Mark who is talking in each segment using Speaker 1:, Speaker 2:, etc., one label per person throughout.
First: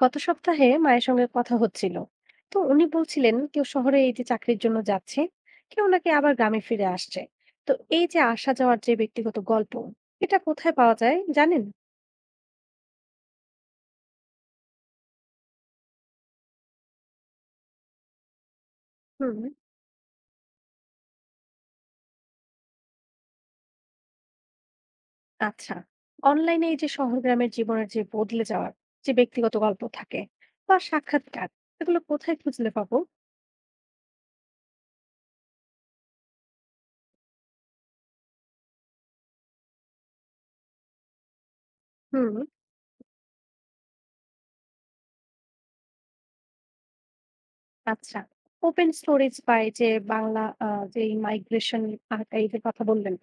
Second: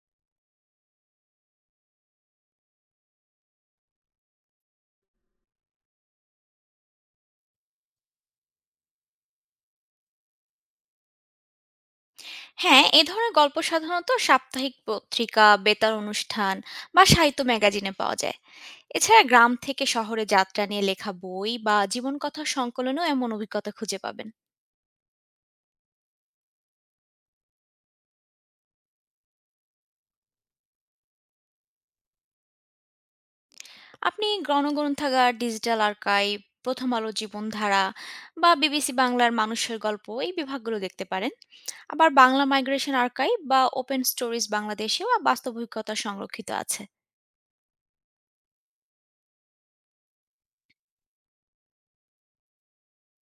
Speaker 1: গত সপ্তাহে মায়ের সঙ্গে কথা হচ্ছিল, তো উনি বলছিলেন কেউ শহরে এই যে চাকরির জন্য যাচ্ছে, কেউ নাকি আবার গ্রামে ফিরে আসছে। তো এই যে আসা যাওয়ার যে ব্যক্তিগত গল্প, এটা কোথায় পাওয়া যায় জানেন?
Speaker 2: হ্যাঁ, এ ধরনের গল্প সাধারণত সাপ্তাহিক পত্রিকা, বেতার অনুষ্ঠান বা সাহিত্য ম্যাগাজিনে পাওয়া যায়। এছাড়া
Speaker 1: হুম,
Speaker 2: গ্রাম থেকে শহরে যাত্রা নিয়ে লেখা বই বা জীবনকথা সংকলনেও এমন অভিজ্ঞতা খুঁজে পাবেন।
Speaker 1: আচ্ছা। অনলাইনে এই যে শহর গ্রামের জীবনের যে বদলে যাওয়ার যে ব্যক্তিগত গল্প থাকে বা সাক্ষাৎকার, এগুলো কোথায় খুঁজলে পাবো?
Speaker 2: আপনি গণগ্রন্থাগার, ডিজিটাল আর্কাইভ, প্রথম আলো জীবনধারা বা বিবিসি বাংলার মানুষের গল্প এই বিভাগগুলো দেখতে পারেন। আবার
Speaker 1: হুম,
Speaker 2: বাংলা মাইগ্রেশন আর্কাইভ বা ওপেন স্টোরিজ বাংলাদেশেও বাস্তব অভিজ্ঞতা সংরক্ষিত আছে।
Speaker 1: আচ্ছা। ওপেন স্টোরেজ বা এই যে বাংলা যে মাইগ্রেশন আর্কাইভের কথা বললেন,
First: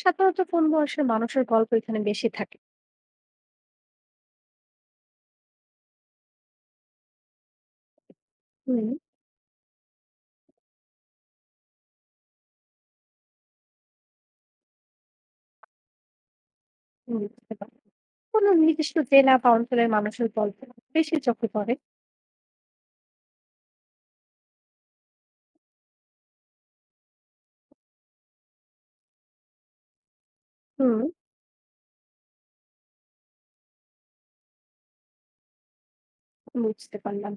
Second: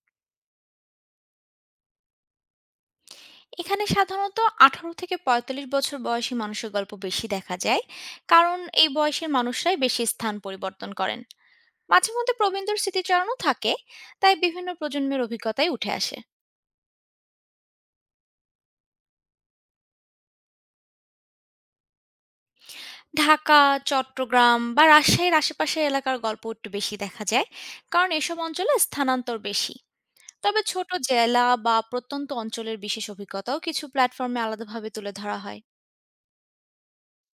Speaker 1: সাধারণত কোন বয়সের মানুষের গল্প এখানে বেশি থাকে?
Speaker 2: এখানে সাধারণত ১৮ থেকে ৪৫ বছর বয়সী মানুষের গল্প বেশি দেখা যায়, কারণ এই
Speaker 1: হুম,
Speaker 2: বয়সের মানুষরাই বেশি স্থান পরিবর্তন করেন। মাঝে মধ্যে প্রবীণদের স্মৃতিচারণও থাকে, তাই বিভিন্ন প্রজন্মের অভিজ্ঞতাই উঠে আসে।
Speaker 1: বুঝতে পারলাম। কোন নির্দিষ্ট জেলা বা অঞ্চলের মানুষের গল্প বেশি চোখে পড়ে?
Speaker 2: ঢাকা, চট্টগ্রাম বা রাজশাহীর আশেপাশের এলাকার গল্প একটু বেশি দেখা যায়, কারণ এসব অঞ্চলে স্থানান্তর বেশি। তবে ছোট
Speaker 1: হুম,
Speaker 2: জেলা বা প্রত্যন্ত অঞ্চলের বিশেষ অভিজ্ঞতাও কিছু প্ল্যাটফর্মে আলাদাভাবে তুলে ধরা হয়।
Speaker 1: বুঝতে পারলাম।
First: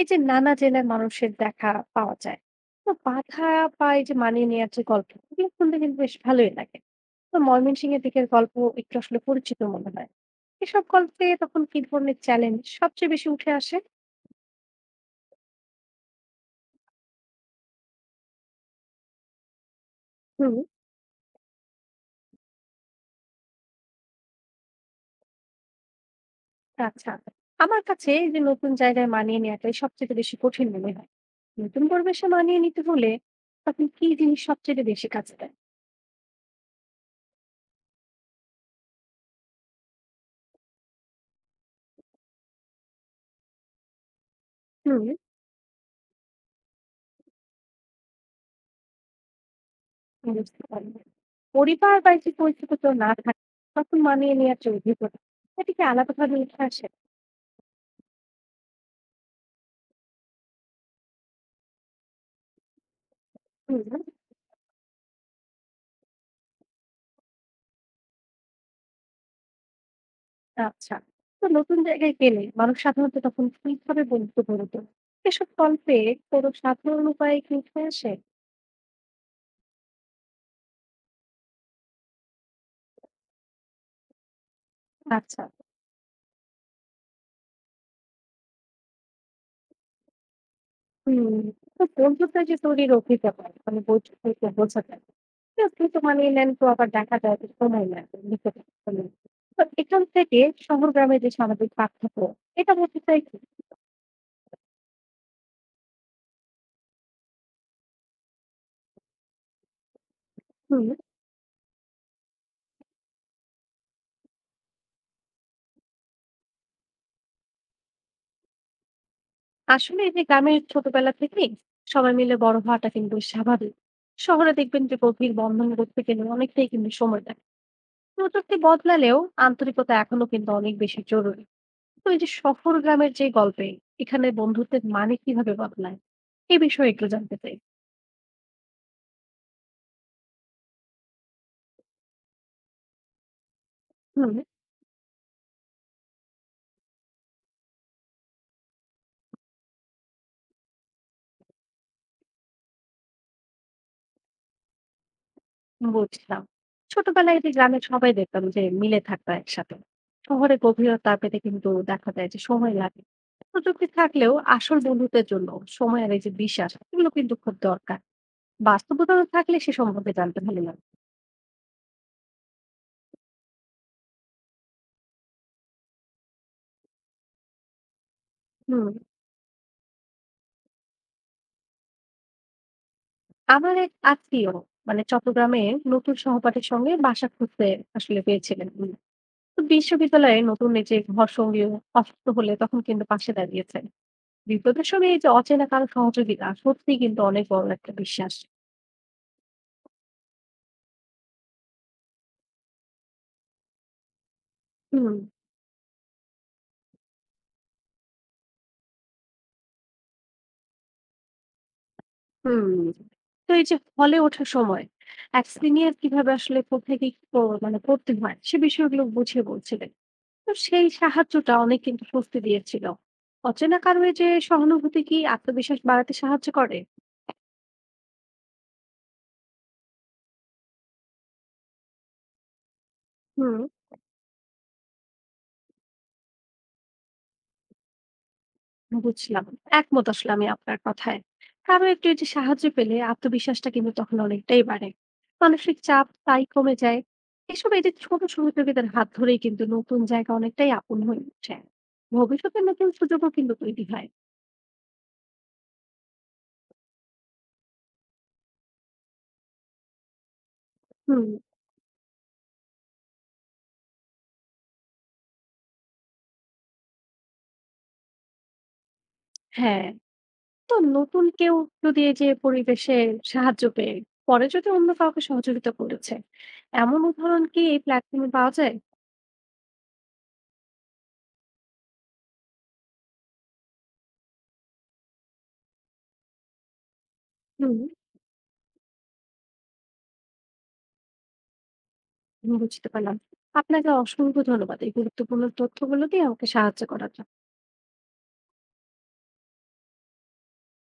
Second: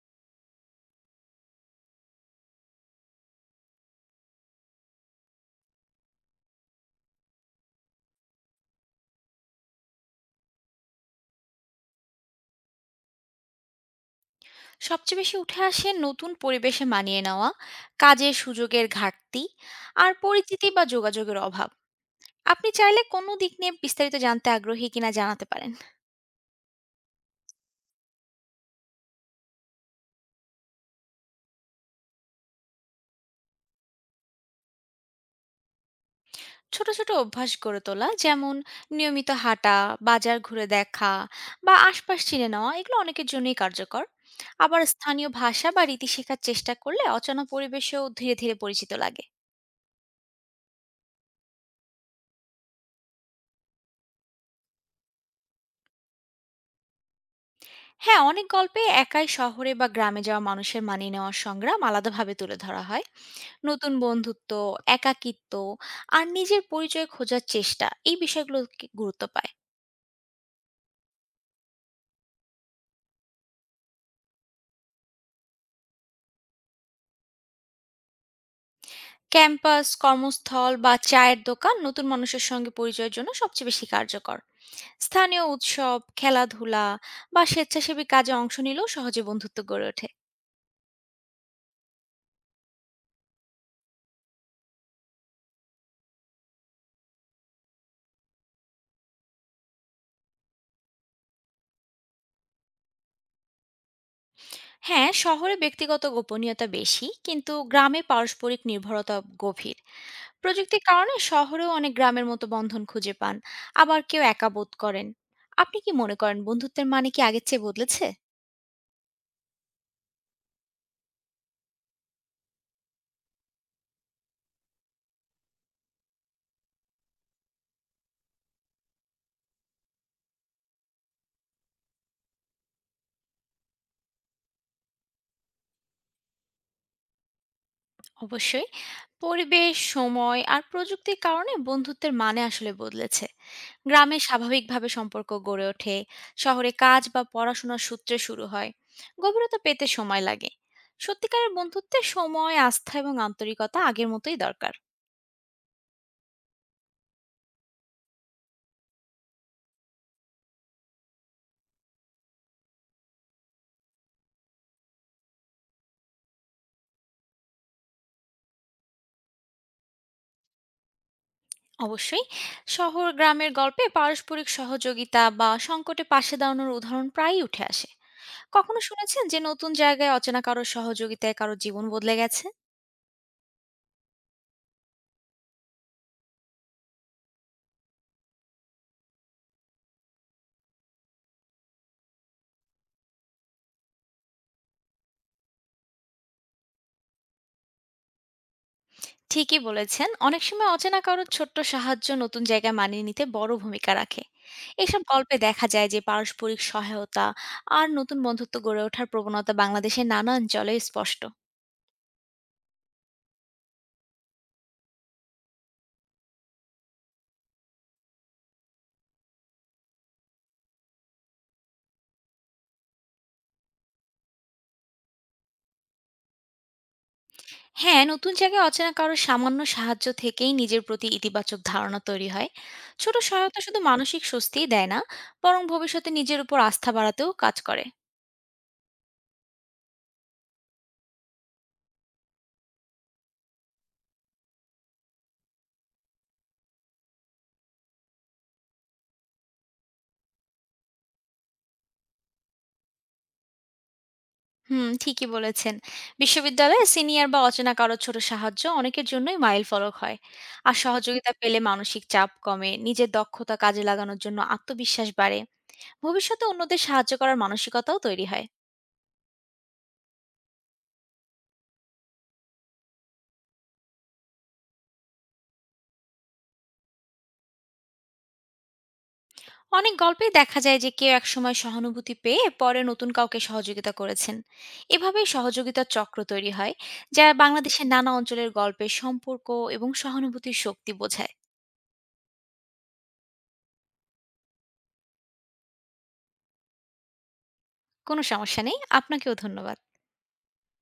Speaker 1: এই যে নানা জেলার মানুষের দেখা পাওয়া যায়। তো বাধা বা এই যে মানিয়ে নেওয়ার যে গল্প এগুলো শুনতে কিন্তু বেশ ভালোই লাগে। তো ময়মনসিংহের দিকের গল্প একটু আসলে পরিচিত মনে হয়। এসব গল্পে তখন কি ধরনের চ্যালেঞ্জ সবচেয়ে বেশি উঠে আসে?
Speaker 2: সবচেয়ে বেশি উঠে আসে নতুন পরিবেশে মানিয়ে নেওয়া, কাজের সুযোগের ঘাটতি, আর
Speaker 1: হুম,
Speaker 2: পরিচিতি বা যোগাযোগের অভাব। আপনি চাইলে কোনো দিক নিয়ে বিস্তারিত জানতে আগ্রহী কিনা জানাতে পারেন।
Speaker 1: আচ্ছা। আমার কাছে এই যে নতুন জায়গায় মানিয়ে নেওয়াটাই সবচেয়ে বেশি কঠিন মনে হয়। নতুন পরিবেশে মানিয়ে নিতে হলে তখন কি জিনিস সবচেয়ে বেশি কাজে দেয়?
Speaker 2: ছোট ছোট অভ্যাস গড়ে তোলা, যেমন নিয়মিত হাঁটা, বাজার ঘুরে দেখা বা আশপাশ চিনে নেওয়া, এগুলো অনেকের জন্যই কার্যকর। আবার
Speaker 1: হুম,
Speaker 2: স্থানীয় ভাষা বা রীতি শেখার চেষ্টা করলে অচেনা পরিবেশেও ধীরে ধীরে পরিচিত লাগে।
Speaker 1: বুঝতে পারলাম। পরিবার বা এই যে পরিচিত কেউ না থাকে তখন মানিয়ে নেওয়ার যে অভিজ্ঞতা এটা কি আলাদাভাবে উঠে আসে?
Speaker 2: হ্যাঁ, অনেক গল্পে একাই শহরে বা গ্রামে যাওয়া মানুষের মানিয়ে নেওয়ার সংগ্রাম আলাদাভাবে তুলে ধরা হয়।
Speaker 1: হুম,
Speaker 2: নতুন বন্ধুত্ব, একাকিত্ব আর নিজের পরিচয় খোঁজার চেষ্টা এই বিষয়গুলো কি গুরুত্ব পায়।
Speaker 1: আচ্ছা। তো নতুন জায়গায় গেলে মানুষ সাধারণত তখন কিভাবে বন্ধুত্ব গড়ে তোলে? এসব গল্পে কোনো সাধারণ উপায়ে কি উঠে আসে?
Speaker 2: ক্যাম্পাস, কর্মস্থল বা চায়ের দোকান নতুন মানুষের সঙ্গে পরিচয়ের জন্য সবচেয়ে বেশি কার্যকর। স্থানীয়
Speaker 1: আচ্ছা।
Speaker 2: উৎসব, খেলাধুলা বা স্বেচ্ছাসেবী কাজে অংশ নিলেও সহজে বন্ধুত্ব গড়ে ওঠে।
Speaker 1: হুম, তো বন্ধুত্বের যে তৈরির অভিজ্ঞতা মানে বৈঠকে বোঝা যায়। কেউ দ্রুত মানিয়ে নেন তো আবার দেখা যায় যে সময় লাগে নিজেকে। তো এখান থেকে শহর গ্রামের যে সামাজিক পার্থক্য এটা বোঝা যায় কি?
Speaker 2: হ্যাঁ, শহরে ব্যক্তিগত গোপনীয়তা বেশি, কিন্তু গ্রামে পারস্পরিক নির্ভরতা গভীর। প্রযুক্তির
Speaker 1: হুম।
Speaker 2: কারণে শহরেও অনেক গ্রামের মতো বন্ধন খুঁজে পান, আবার কেউ একা বোধ করেন। আপনি কি মনে করেন বন্ধুত্বের মানে কি আগের চেয়ে বদলেছে?
Speaker 1: আসলে এই যে গ্রামের ছোটবেলা থেকেই সবাই মিলে বড় হওয়াটা কিন্তু স্বাভাবিক। শহরে দেখবেন যে গভীর বন্ধন করতে গেলে অনেকটাই কিন্তু সময় লাগে। প্রযুক্তি বদলালেও আন্তরিকতা এখনো কিন্তু অনেক বেশি জরুরি। তো এই যে শহর গ্রামের যে গল্পে এখানে বন্ধুত্বের মানে কিভাবে বদলায় এই বিষয়ে একটু জানতে চাই।
Speaker 2: অবশ্যই, পরিবেশ সময় আর প্রযুক্তির কারণে বন্ধুত্বের মানে আসলে বদলেছে। গ্রামে
Speaker 1: হুম,
Speaker 2: স্বাভাবিকভাবে সম্পর্ক গড়ে ওঠে, শহরে কাজ বা পড়াশোনার সূত্রে শুরু হয়, গভীরতা পেতে সময় লাগে। সত্যিকারের বন্ধুত্বে সময়, আস্থা এবং আন্তরিকতা আগের মতোই দরকার।
Speaker 1: বুঝলাম। ছোটবেলায় এই যে গ্রামের সবাই দেখতাম যে মিলে থাকতো একসাথে। শহরে গভীরতা পেতে কিন্তু দেখা যায় যে সময় লাগে। প্রযুক্তি থাকলেও আসল বন্ধুত্বের জন্য সময় আর এই যে বিশ্বাস এগুলো কিন্তু খুব দরকার। বাস্তব উদাহরণ থাকলে সে সম্পর্কে জানতে ভালো লাগে।
Speaker 2: অবশ্যই, শহর গ্রামের গল্পে পারস্পরিক সহযোগিতা বা সংকটে পাশে দাঁড়ানোর উদাহরণ প্রায়ই উঠে আসে। কখনো
Speaker 1: হুম।
Speaker 2: শুনেছেন যে নতুন জায়গায় অচেনা কারোর সহযোগিতায় কারো জীবন বদলে গেছে?
Speaker 1: আমার এক আত্মীয় মানে চট্টগ্রামে নতুন সহপাঠীর সঙ্গে বাসা খুঁজতে আসলে পেয়েছিলেন উনি। তো বিশ্ববিদ্যালয়ে নতুন এই যে ঘরসঙ্গী অসুস্থ হলে তখন কিন্তু পাশে দাঁড়িয়েছেন। বিপদের সময় এই যে অচেনা কারো সহযোগিতা সত্যিই কিন্তু অনেক বড় একটা বিশ্বাস।
Speaker 2: ঠিকই বলেছেন, অনেক সময় অচেনা কারোর ছোট্ট সাহায্য নতুন জায়গায় মানিয়ে নিতে বড় ভূমিকা রাখে। এসব
Speaker 1: হুম,
Speaker 2: গল্পে দেখা যায় যে পারস্পরিক সহায়তা আর নতুন বন্ধুত্ব গড়ে ওঠার প্রবণতা বাংলাদেশের নানা অঞ্চলে স্পষ্ট।
Speaker 1: হুম। তো এই যে হলে ওঠার সময় এক সিনিয়র কিভাবে আসলে কোথায় কি ক মানে করতে হয় সে বিষয়গুলো বুঝিয়ে বলছিলেন। তো সেই সাহায্যটা অনেক কিন্তু স্বস্তি দিয়েছিল। অচেনা কারো এই যে সহানুভূতি কি আত্মবিশ্বাস বাড়াতে সাহায্য করে?
Speaker 2: হ্যাঁ, নতুন জায়গায় অচেনা কারোর সামান্য সাহায্য থেকেই নিজের প্রতি ইতিবাচক ধারণা তৈরি হয়। ছোট সহায়তা
Speaker 1: হুম।
Speaker 2: শুধু মানসিক স্বস্তিই দেয় না, বরং ভবিষ্যতে নিজের উপর আস্থা বাড়াতেও কাজ করে।
Speaker 1: বুঝলাম। একমত আসলে আমি আপনার কথায়। কারো একটু এই যে সাহায্য পেলে আত্মবিশ্বাসটা কিন্তু তখন অনেকটাই বাড়ে। মানসিক চাপ তাই কমে যায়। এসব এই যে ছোট সহযোগিতার হাত ধরেই কিন্তু নতুন জায়গা অনেকটাই আপন হয়ে ওঠে। ভবিষ্যতে নতুন সুযোগও কিন্তু তৈরি হয়।
Speaker 2: হুম, ঠিকই বলেছেন। বিশ্ববিদ্যালয়ে সিনিয়র বা অচেনা কারো ছোট সাহায্য অনেকের জন্যই মাইলফলক হয়। আর
Speaker 1: হুম,
Speaker 2: সহযোগিতা পেলে মানসিক চাপ কমে, নিজের দক্ষতা কাজে লাগানোর জন্য আত্মবিশ্বাস বাড়ে। ভবিষ্যতে অন্যদের সাহায্য করার মানসিকতাও তৈরি হয়।
Speaker 1: হ্যাঁ। তো নতুন কেউ যদি এই যে পরিবেশে সাহায্য পেয়ে পরে যদি অন্য কাউকে সহযোগিতা করেছে, এমন উদাহরণ কি এই প্ল্যাটফর্মে পাওয়া যায়?
Speaker 2: অনেক গল্পেই দেখা যায় যে কেউ একসময় সহানুভূতি পেয়ে পরে নতুন কাউকে সহযোগিতা করেছেন। এভাবেই সহযোগিতার চক্র তৈরি হয়, যা
Speaker 1: হুম।
Speaker 2: বাংলাদেশের নানা অঞ্চলের গল্পে সম্পর্ক এবং সহানুভূতির শক্তি বোঝায়।
Speaker 1: বুঝতে পারলাম। আপনাকে অসংখ্য ধন্যবাদ এই গুরুত্বপূর্ণ তথ্যগুলো দিয়ে আমাকে সাহায্য করার জন্য।
Speaker 2: কোনো সমস্যা নেই, আপনাকেও ধন্যবাদ।